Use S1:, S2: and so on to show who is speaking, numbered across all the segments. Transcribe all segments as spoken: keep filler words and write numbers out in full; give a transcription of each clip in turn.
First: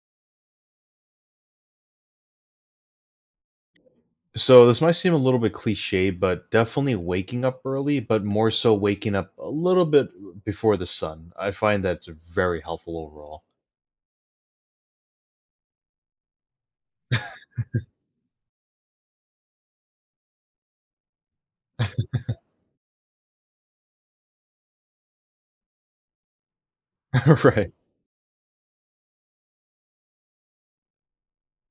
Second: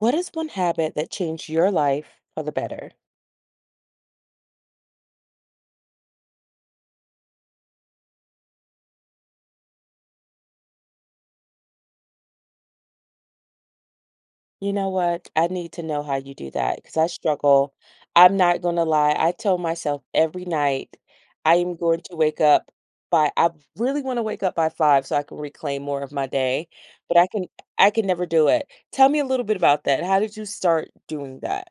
S1: What is one habit that changed your life for the better?
S2: So this might seem a little bit cliche, but definitely waking up early, but more so waking up a little bit before the sun. I find that's very helpful overall.
S1: You know what? I need to know how you do that because I struggle. I'm not going to lie. I tell myself every night I am going to wake up by I really want to wake up by five so I can reclaim more of my day, but I can
S2: Right.
S1: I can never do it. Tell me a little bit about that. How did you start doing that?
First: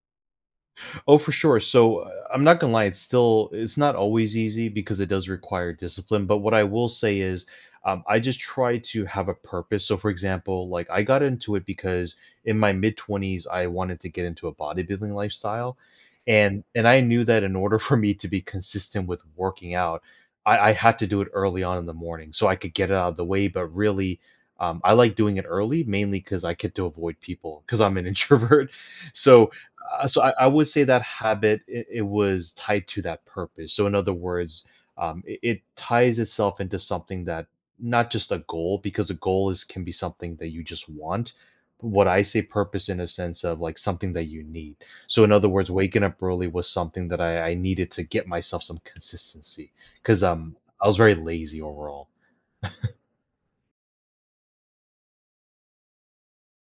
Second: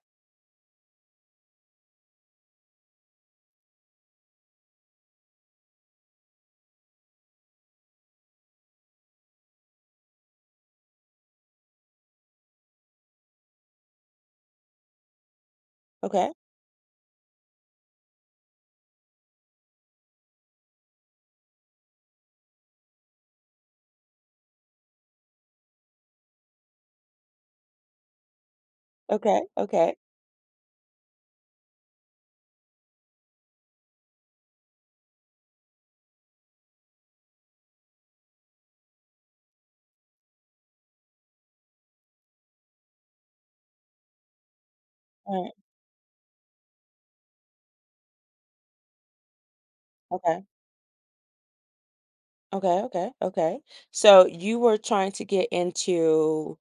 S2: Oh, for sure. So uh, I'm not gonna lie, it's still it's not always easy because it does require discipline. But what I will say is, um, I just try to have a purpose. So, for example, like I got into it because in my mid twenties, I wanted to get into a bodybuilding lifestyle,
S1: Okay.
S2: and and I knew that in order for me to be consistent with working out, I, I had to do it early on in the morning so I could get it out of the way. But really. Um, I like doing it early, mainly because I get to avoid people because I'm an introvert.
S1: Okay.
S2: So
S1: Okay.
S2: uh, so I, I would say that habit it, it was tied to that purpose. So in other words, um, it, it ties itself into something that not just a goal because a goal is can be something that you just want. But what I say purpose in a sense of like something that you need. So in
S1: All
S2: other
S1: right.
S2: words, waking up early was something that I, I needed to get myself some consistency because
S1: Okay.
S2: um I was very lazy overall.
S1: Okay, okay, okay. So you were trying to get into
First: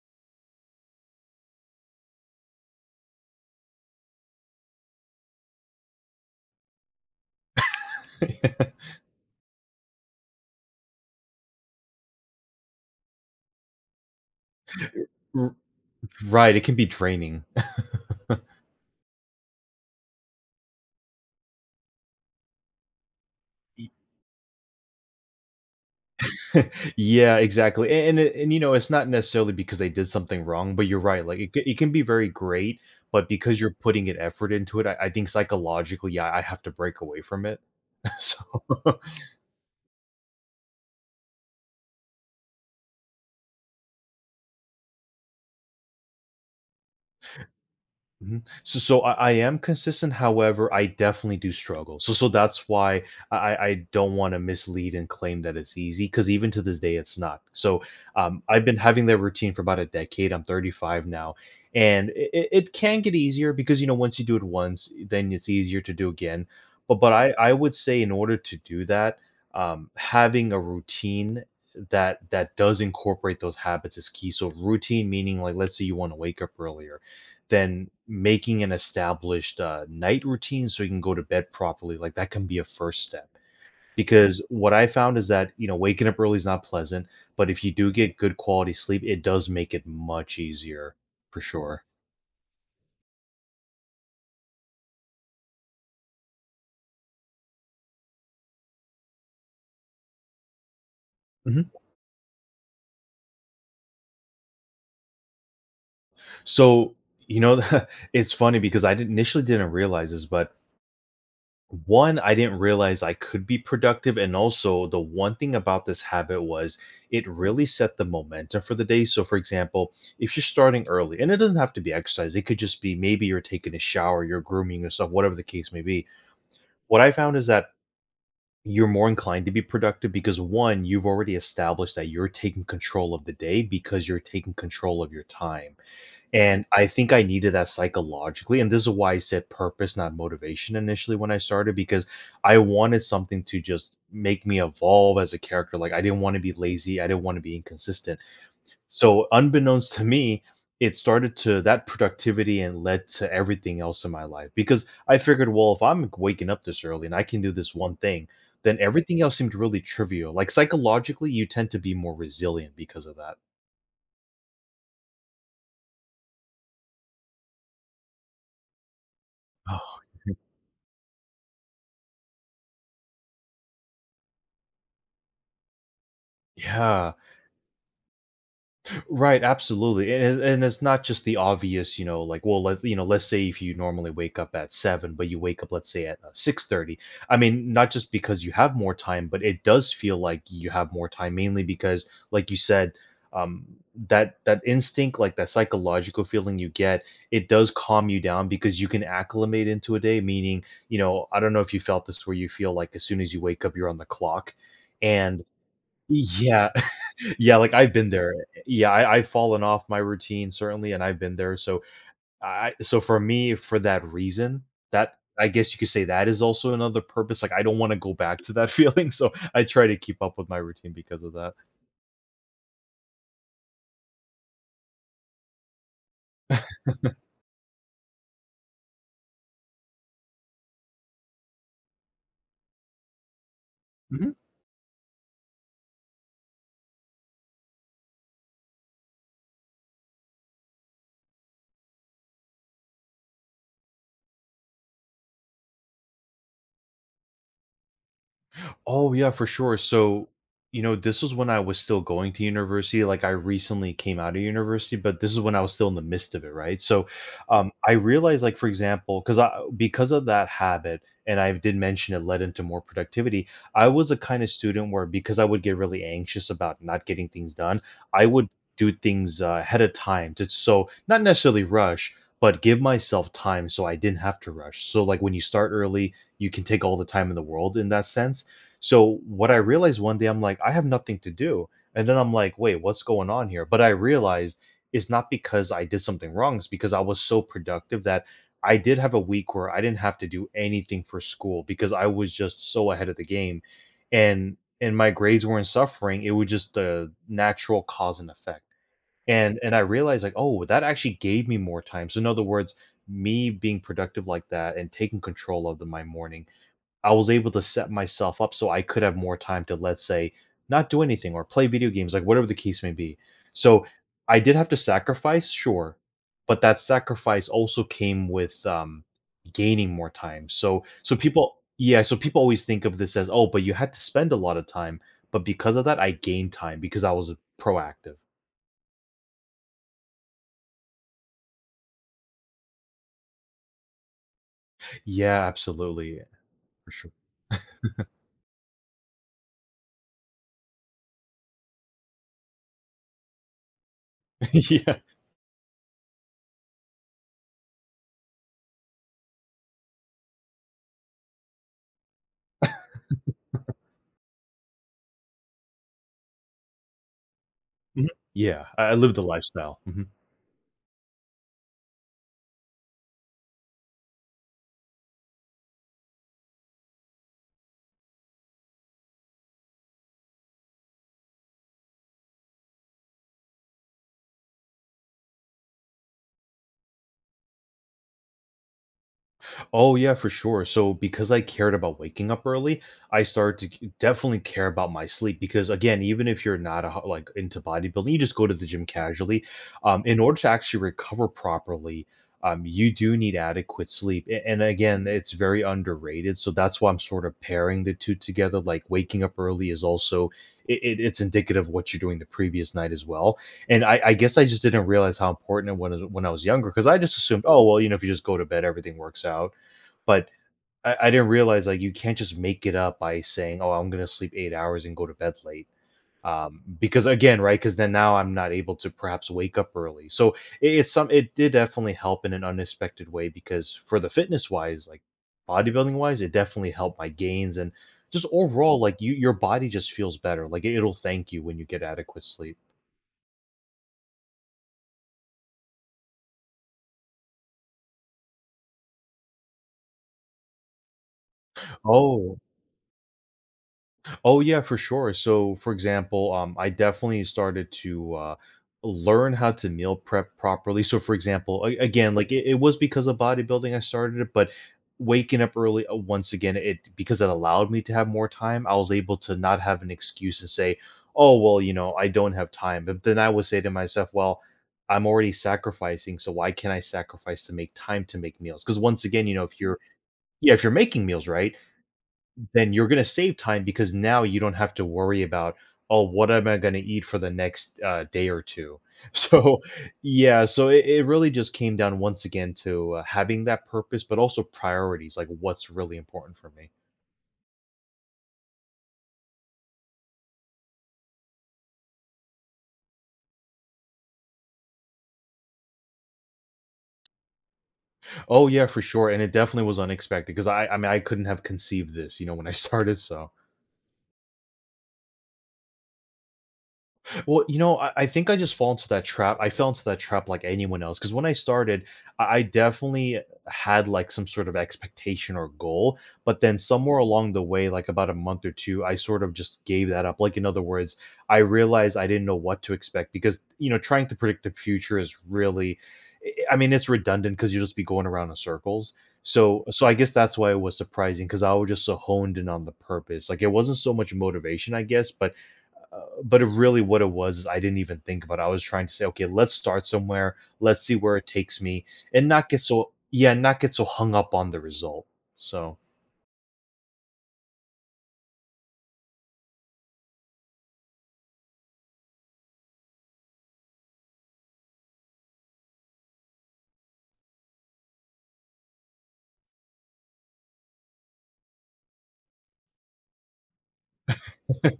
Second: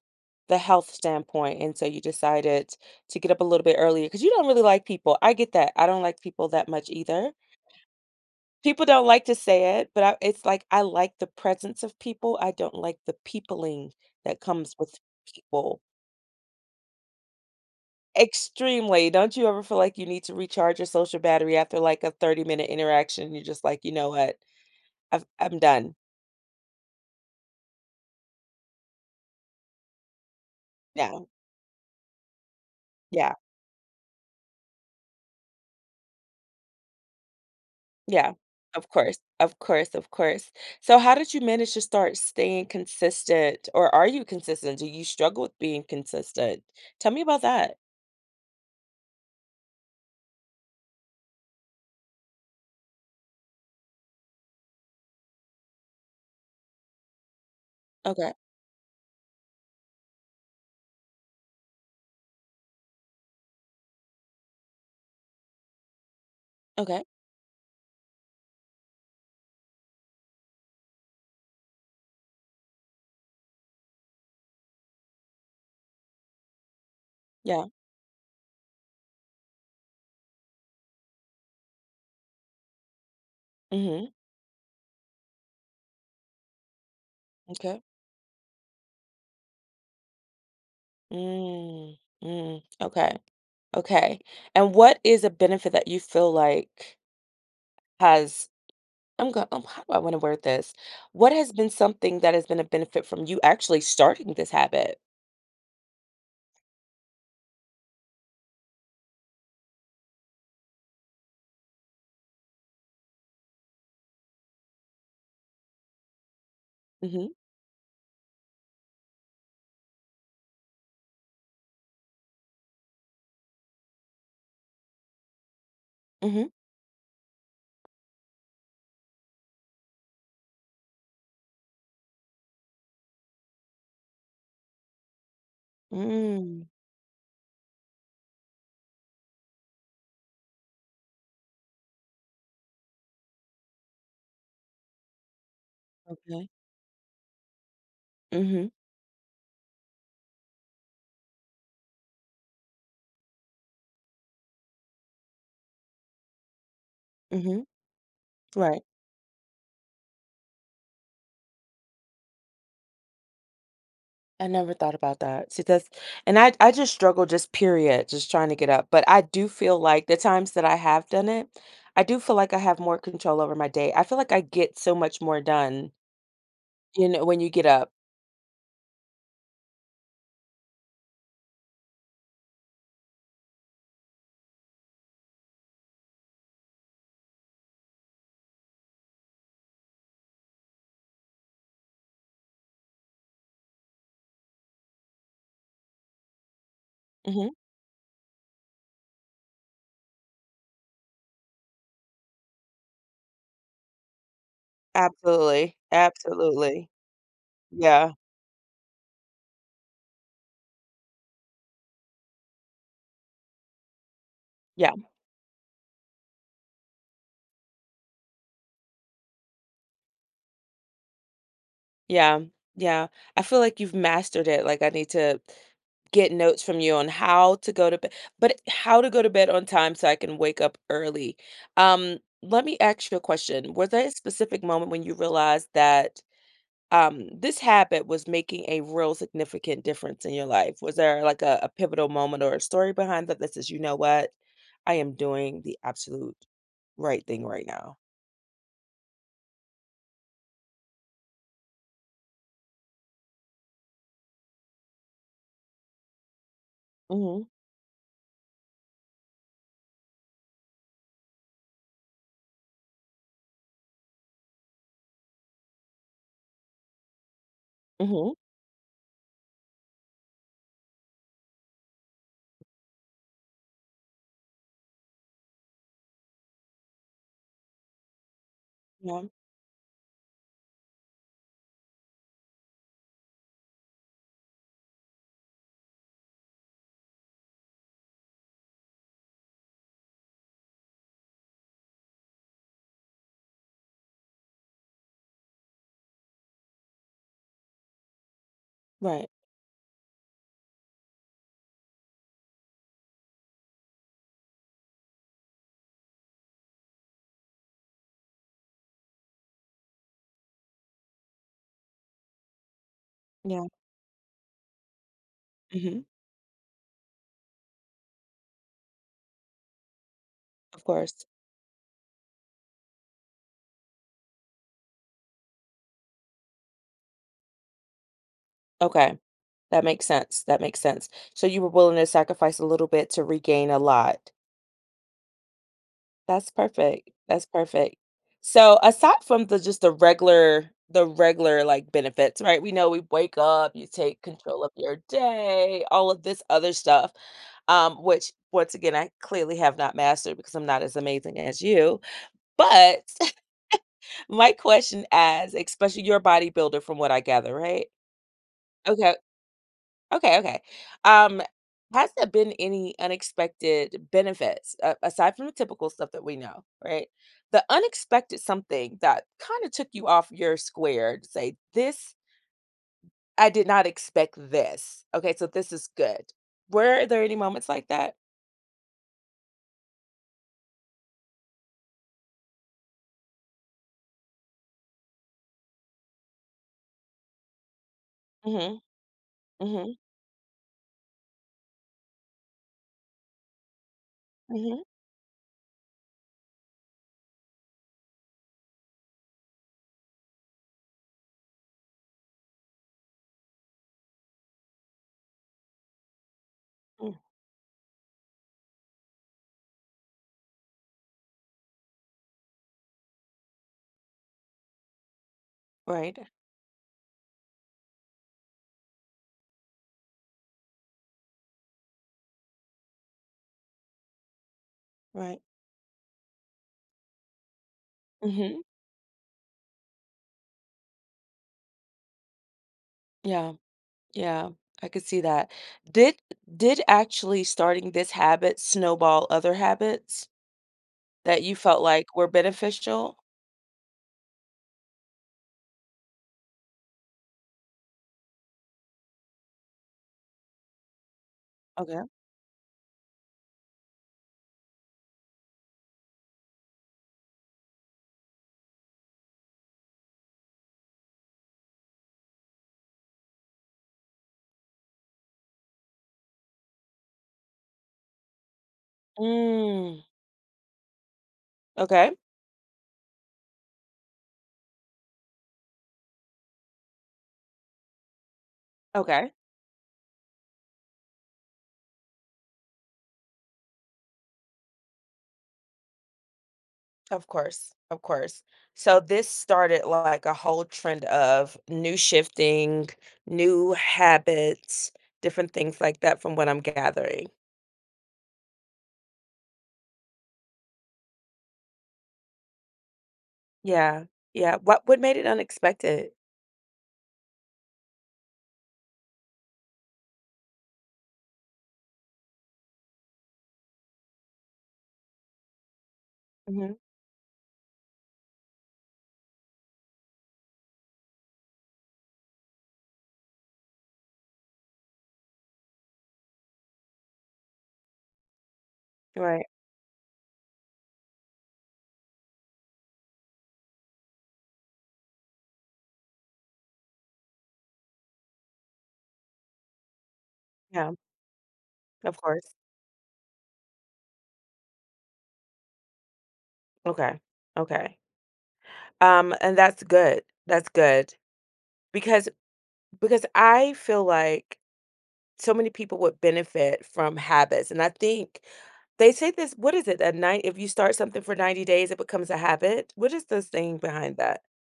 S1: the health standpoint, and so you decided to get up a little bit earlier because you don't really like people. I get that. I don't like people that much either. People don't like to say it, but I, it's like I like the presence of people. I don't like the peopling that comes with
S2: R-
S1: people.
S2: right, it can be draining.
S1: Extremely. Don't you ever feel like you need to recharge your social battery after like a thirty minute interaction? You're just like, you know what? I've, I'm done
S2: Yeah, exactly. A- And, it- and you know, it's not necessarily because they did something wrong, but you're right.
S1: now.
S2: Like it, c- it can be very great, but
S1: Yeah.
S2: because you're putting an effort into it, I, I think psychologically, yeah, I have to break away from it.
S1: Yeah.
S2: So.
S1: Of course, of course, of course. So how did you manage to start staying consistent, or are you consistent? Do you struggle with being consistent? Tell me about that.
S2: Mhm. So so I I am consistent, however, I definitely do struggle. So so that's why I I I don't wanna mislead and claim that it's easy because even to this day, it's not. So,
S1: Okay.
S2: um, I've been having that routine for about a decade, I'm thirty-five now, and it it can get easier because, you know, once you do it once, then it's easier to do again. But
S1: Okay.
S2: but I I would say in order to do that, um, having a routine that that does incorporate those habits is key. So routine meaning, like, let's say you wanna wake up earlier.
S1: Yeah.
S2: Then making an established, uh, night routine so you can go to bed properly, like, that can be a first step.
S1: Mhm.
S2: Because what I found is that, you know, waking up early is not pleasant, but if you
S1: Okay.
S2: do get good quality sleep, it does make it much easier for sure.
S1: Mm. Mm. Okay. Okay. And what is a benefit that you feel like has I'm going um, how do I want to word this? What has been
S2: Mhm.
S1: something that has been a benefit from you actually starting this habit?
S2: So, you know, it's funny because I didn't initially didn't realize this, but one, I didn't realize I could be productive, and also the one thing about this habit was it
S1: Mhm.
S2: really set the momentum for the day. So, for example, if you're starting early, and it doesn't have to be exercise, it could just be maybe you're taking a shower, you're grooming yourself, whatever the case may be.
S1: Mhm.
S2: What I found is that you're more inclined to be productive because one, you've already established that you're taking control of the day because you're taking control of your time.
S1: Mm.
S2: And I think I needed that psychologically. And this is why I said purpose, not motivation initially when I started, because I wanted something to just make me evolve as a character. Like I didn't want to
S1: Okay.
S2: be lazy, I didn't want to be inconsistent.
S1: Mhm.
S2: So, unbeknownst to me, it started to that productivity and led to everything else in my life because I figured, well, if I'm waking up this early and I can do
S1: Mhm.
S2: this one thing, then
S1: Right.
S2: everything else seemed really trivial. Like psychologically, you tend to be more resilient because of that.
S1: I never thought about that. See, that's and I I just struggle just period, just trying to get up. But I do feel
S2: Oh,
S1: like the times that I have done it, I do feel like I have more control over my day. I feel like I get so much more done, you
S2: yeah.
S1: know, when you get up.
S2: Right, absolutely, and it- and it's not just the obvious, you know, like well, let you know, let's say if you normally wake up at seven, but you wake up, let's say at uh, six thirty. I mean, not just because you have more time, but it does feel like you have more time, mainly because, like you said, um, that that instinct, like that psychological feeling you get, it
S1: hmm
S2: does calm you down because you can acclimate into a day. Meaning, you know, I don't know if you felt this where you feel like as soon as you wake up, you're on the clock, and
S1: Absolutely.
S2: yeah
S1: Absolutely.
S2: yeah, like, I've been
S1: Yeah.
S2: there. Yeah, I I've fallen off my routine certainly, and I've been there, so I so for me, for that reason,
S1: Yeah.
S2: that I guess you could say that is also another purpose, like, I don't wanna go back to that feeling, so I try to keep up with my routine because of that.
S1: Yeah. Yeah. I feel like you've mastered it. Like I need to get notes from you on how to go to bed but how to go to bed on time so I can wake up early. Um, let me ask you a question. Was there a
S2: Mhm.
S1: specific moment when you realized that um, this habit was making a real significant difference in your life? Was there like a, a pivotal moment or a story behind that that says, you know what, I am doing the absolute right thing right now?
S2: Oh, yeah, for sure. So, you know, this was when I was still going to university. Like, I recently came out of university, but this is when I was still in the midst of it, right? So,
S1: Mm-hmm.
S2: um, I realized, like, for example, because I because of that habit, and I did mention it led into more productivity. I was a kind of student where because I would get really anxious about not getting things done, I
S1: Mm-hmm.
S2: would do things uh, ahead of time to so not necessarily rush, but give myself time so I didn't have to rush. So, like, when you start early, you can take all the time in the world in that sense so
S1: Yeah.
S2: what I realized one day, I'm like, I have nothing to do. And then I'm like, wait, what's going on here? But I realized it's not because I did something wrong, it's because I was so productive that I did have a week where I didn't have to do anything for school because I was just so ahead of the game. And and my grades weren't suffering. It was just the natural cause and effect.
S1: Right.
S2: And and I realized like, oh, that actually gave me more time. So in other words, me being productive like that and taking control of the, my morning I was able to set myself up so I could have more time to, let's say, not do anything or play video games, like whatever the case may be.
S1: Yeah.
S2: So I did have to sacrifice, sure,
S1: Mm-hmm.
S2: but that sacrifice also came with um, gaining more time. So,
S1: Of
S2: so
S1: course.
S2: people, yeah, so people always think of this as, oh, but you had to spend a lot of time, but because of that, I gained time because I was proactive.
S1: Okay. That makes sense, that makes sense. So you were willing to sacrifice a little bit to regain a lot.
S2: Yeah, absolutely,
S1: That's
S2: for
S1: perfect,
S2: sure.
S1: that's perfect. So aside from the just the regular the regular, like, benefits, right? We know we wake up, you take control of
S2: Yeah,
S1: your day, all of this other stuff, um, which once again, I clearly have not mastered because I'm not as amazing as you. But my question as especially your bodybuilder from what I gather, right?
S2: mhm. Yeah, I I lived
S1: Okay.
S2: the lifestyle. Mm-hmm.
S1: Okay, okay. Um, has there been any unexpected benefits uh, aside from the typical stuff that we know, right? The unexpected something that kind of took you off your square to say, this, I did not expect this. Okay, so this is good. Were there any moments like that?
S2: Oh yeah, for sure. So because I cared about waking up early, I started to c- definitely care about my sleep because again, even if you're not a, ho- like into bodybuilding, you just go to the
S1: Mm-hmm.
S2: gym casually.
S1: Mm-hmm.
S2: Um, in order to actually recover properly, um, you do need adequate sleep. A- And
S1: Mm-hmm.
S2: again, it's very underrated. So that's why I'm sort of pairing the two together. Like waking up early is also it, it, it's indicative of what you're doing the previous night as well. And I, I guess I just didn't realize how important it was when I was younger because I
S1: mm,
S2: just assumed, oh well, you know, if you just go to bed, everything works out but I, I didn't realize like you can't just make it up by saying, "Oh, I'm gonna sleep eight hours and go to bed late."
S1: Right.
S2: Um, because again, right? Because then now I'm not able to perhaps wake up early. So it, it's some. It did definitely help in an unexpected way because for the fitness wise, like
S1: Right.
S2: bodybuilding wise, it definitely helped my gains and just
S1: Mm-hmm.
S2: overall, like you, your body just feels better. Like it, it'll thank you when you get adequate sleep.
S1: Yeah. Yeah. I could see that. Did did actually starting this habit snowball other habits? That you felt like were
S2: Oh,
S1: beneficial?
S2: Oh yeah, for sure. So, for example, um, I definitely started to uh, learn how to meal prep properly. So, for example, a-
S1: Okay.
S2: again, like it, it was because of bodybuilding I started it, but waking up early uh, once again, it because it allowed me to have more time. I was able to not have an excuse to say, "Oh well, you know, I don't have time." But then I would say to myself, "Well." I'm already sacrificing, so why can't I sacrifice to make time to make meals? Because once again, you know, if you're
S1: Mm,
S2: yeah, if you're making meals, right?
S1: okay,
S2: Then you're going to save time because now you don't have to worry about, oh, what am I going to eat for the next uh, day or two?
S1: okay.
S2: So yeah, so it, it really just came down once again to uh, having that purpose but also priorities, like what's really important for me.
S1: Of course, of course. So this started like a whole trend of new shifting, new habits, different things like that from what I'm gathering.
S2: Oh yeah, for sure. And it definitely was unexpected because i i mean, I couldn't have conceived this, you know, when I started. So
S1: Yeah, yeah. What what made it unexpected?
S2: well, you know, I, I think I just fall into that trap. I fell into that trap like anyone else, because when I started, I, I definitely had like some sort of expectation or goal, but then
S1: Mhm.
S2: somewhere along the way, like about a month or two, I sort of just gave that up. Like, in other words, I realized I didn't know what to expect, because you know, trying to predict the future is really, I I mean, it's redundant because you'll just be going around in circles.
S1: Right.
S2: So, so I guess that's why it was surprising, because I was just so honed in on the purpose. Like, it wasn't so much motivation, I guess, but uh, but it really, what it was is I didn't even think about it. I was trying to say, okay, let's start somewhere, let's
S1: Yeah,
S2: see where it takes me,
S1: of
S2: and not
S1: course.
S2: get so, yeah, not get so hung up on the result. So
S1: Okay. Okay. Um, and that's good. That's good because because I feel like so many people would benefit from habits, and I think they say this, what is it? A night if you start something for ninety days, it becomes a habit? What is the thing behind that?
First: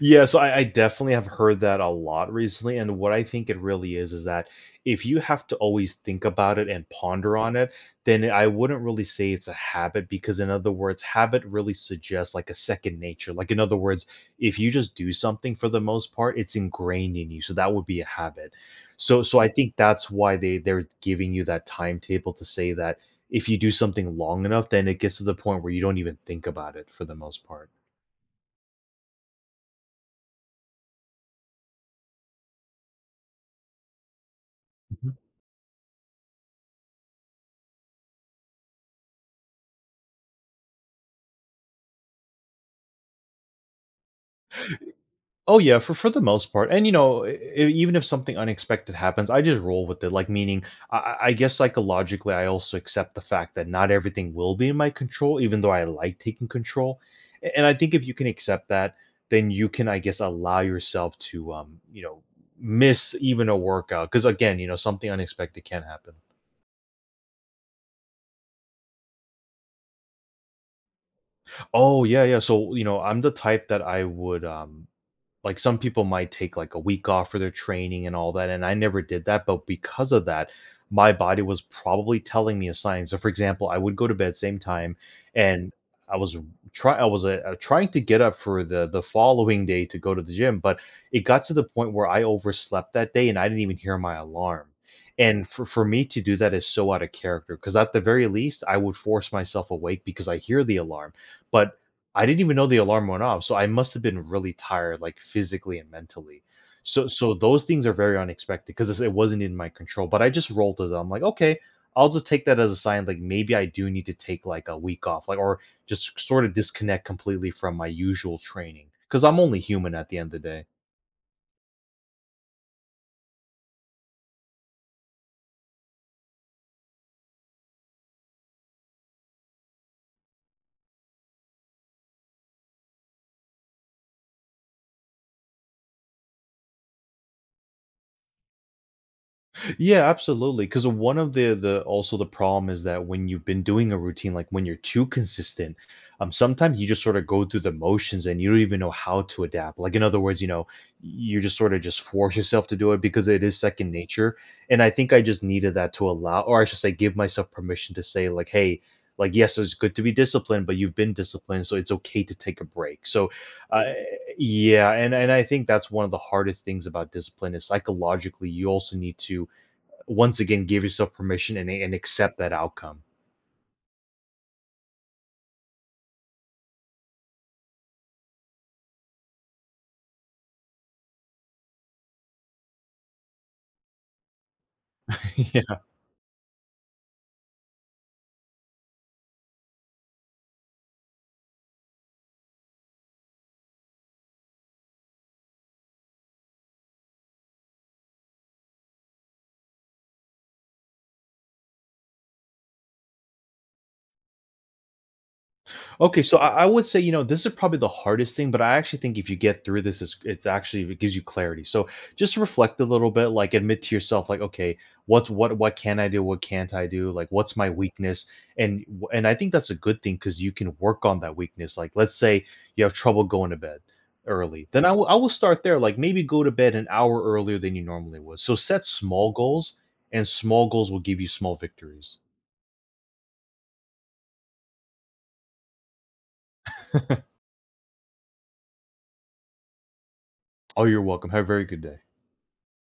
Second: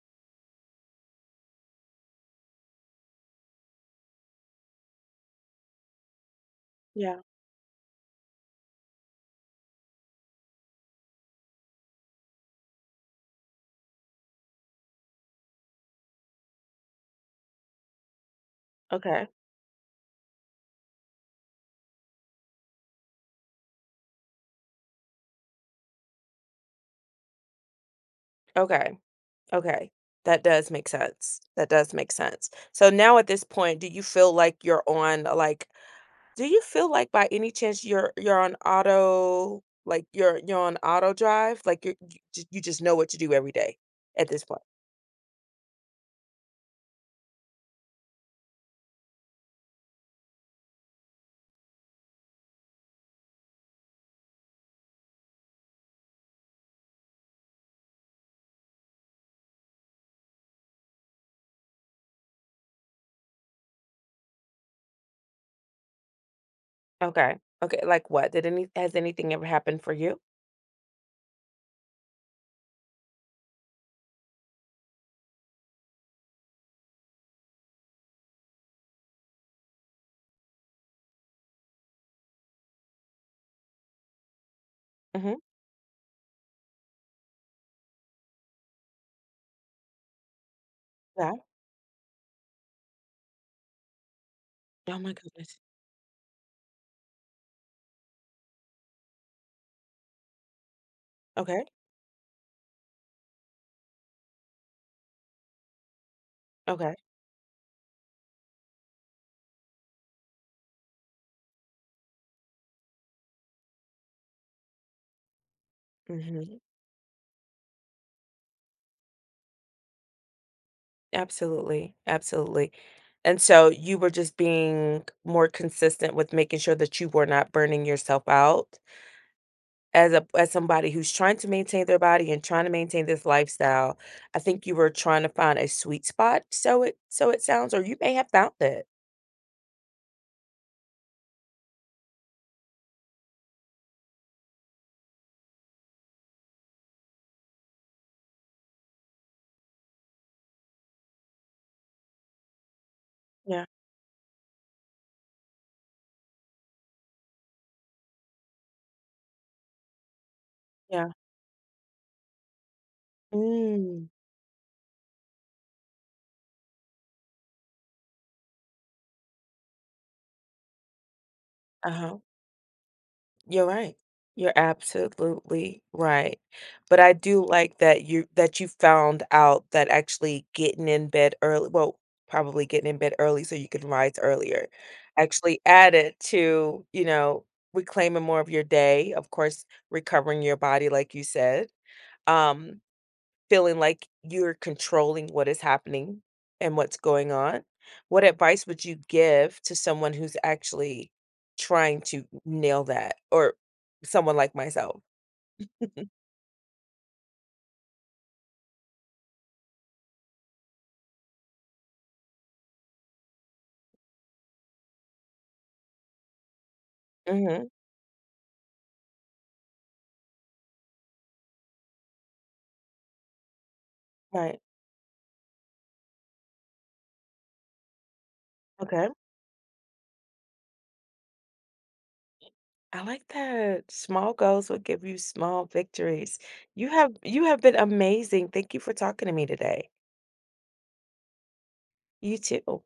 S2: yeah, so I, I definitely have heard that a lot recently. And what I think it really is is that if you have to always think about it and
S1: Yeah.
S2: ponder on it, then I wouldn't really say it's a habit, because in other words, habit really suggests like a second nature. Like, in other words, if you just do something for the most part, it's ingrained in you. So that would be a habit. So,
S1: Okay.
S2: so I think that's why they they're giving you that timetable, to say that if you do something long enough, then it gets to the point where you don't even think about it for the most part.
S1: Okay. Okay. That does make sense. That does make sense. So now at this point, do you feel like you're on like do you feel like by any chance you're you're on auto like you're you're on auto drive? Like you're you, ju- you just know what to do every day at this point.
S2: Oh yeah, for for the most part, and you know, e e even if something unexpected happens, I just roll with it, like, meaning, I I I guess psychologically, I also accept the fact that not everything will be in my control, even though I like taking control, a and I think if you can accept that, then you can, I guess, allow yourself to, um, you know, miss even a workout because again, you know, something unexpected can happen.
S1: Okay. Okay, like what? Did any has anything ever happened for you?
S2: Oh, yeah, yeah, so, you know, I'm the type that I would, um like, some people might take like a week off for their training and all that, and I never did that, but because of that, my body was probably telling me a sign. So for example, I would go to bed same time,
S1: Mhm.
S2: and I was try i was uh, trying to get up for the the following day to go to the gym, but it
S1: Yeah.
S2: got to the point where I overslept that day and I didn't even hear my alarm.
S1: Oh my
S2: And
S1: goodness.
S2: for, for me to do that is so out of character, because at the very least I would force myself awake because I hear the alarm.
S1: Okay.
S2: But I didn't even know the alarm went off, so I must have been really tired, like, physically and mentally.
S1: Okay.
S2: So so those things are very unexpected, because it wasn't in my control, but I just rolled with it. I'm like, "Okay, I'll just take that as a sign, like, maybe I do need to take, like, a week off, like, or just sort of
S1: Mhm.
S2: disconnect completely from my usual training, because 'cause I'm only human at the end of the day."
S1: Absolutely. Absolutely. And so you were just being more consistent with making sure that you were not burning yourself out as a as somebody who's trying to maintain their body and trying to maintain this lifestyle. I think you were trying to find a sweet spot, so it so it sounds, or you may have found it.
S2: Yeah, absolutely. Because one of the the also, the problem is that when you've been doing a routine, like when you're too consistent, um, sometimes you just sort of go through the motions and you don't even know how to adapt. Like, in other words, you know, you just sort of just force yourself to do it because it is
S1: Yeah.
S2: second nature. And I think I just needed that to allow, or I should say, give myself permission to say, like, hey. Like, yes, it's good to be disciplined, but you've
S1: Yeah.
S2: been disciplined, so it's okay to take a break. So, uh,
S1: Mm.
S2: yeah. Yeah, and and I think that's one of the hardest things about discipline is psychologically. You also need to, once again, give yourself permission and, and
S1: Uh-huh.
S2: accept that outcome.
S1: You're right. You're absolutely right. But I do like that you that you found out that actually getting in bed early, well, probably getting in bed early so you can rise earlier, actually added to, you know, reclaiming more of your day, of course, recovering your body like you said. Um, Feeling like you're controlling what is happening and what's going on, what advice would you give to someone who's actually trying to nail that or someone like myself?
S2: Okay, so I, I would say, you know, this is probably the hardest thing, but I actually think if you get through this, it's, it's actually, it gives you clarity. So just reflect a little bit, like admit to yourself, like, okay, what's what what can I do? What can't I do? Like, what's
S1: hmm
S2: my weakness? And w- and I think that's a good thing, because you can work on that weakness. Like, let's say you have trouble going to bed
S1: Right.
S2: early. Then I will I will start there. Like, maybe go to bed an hour earlier than you normally would. So set
S1: Okay.
S2: small goals, and small goals will give you small victories.
S1: I like that, small goals will give you small victories. You have you have been amazing. Thank you for talking to me today.
S2: Oh, you're welcome. Have a very good day.
S1: You too.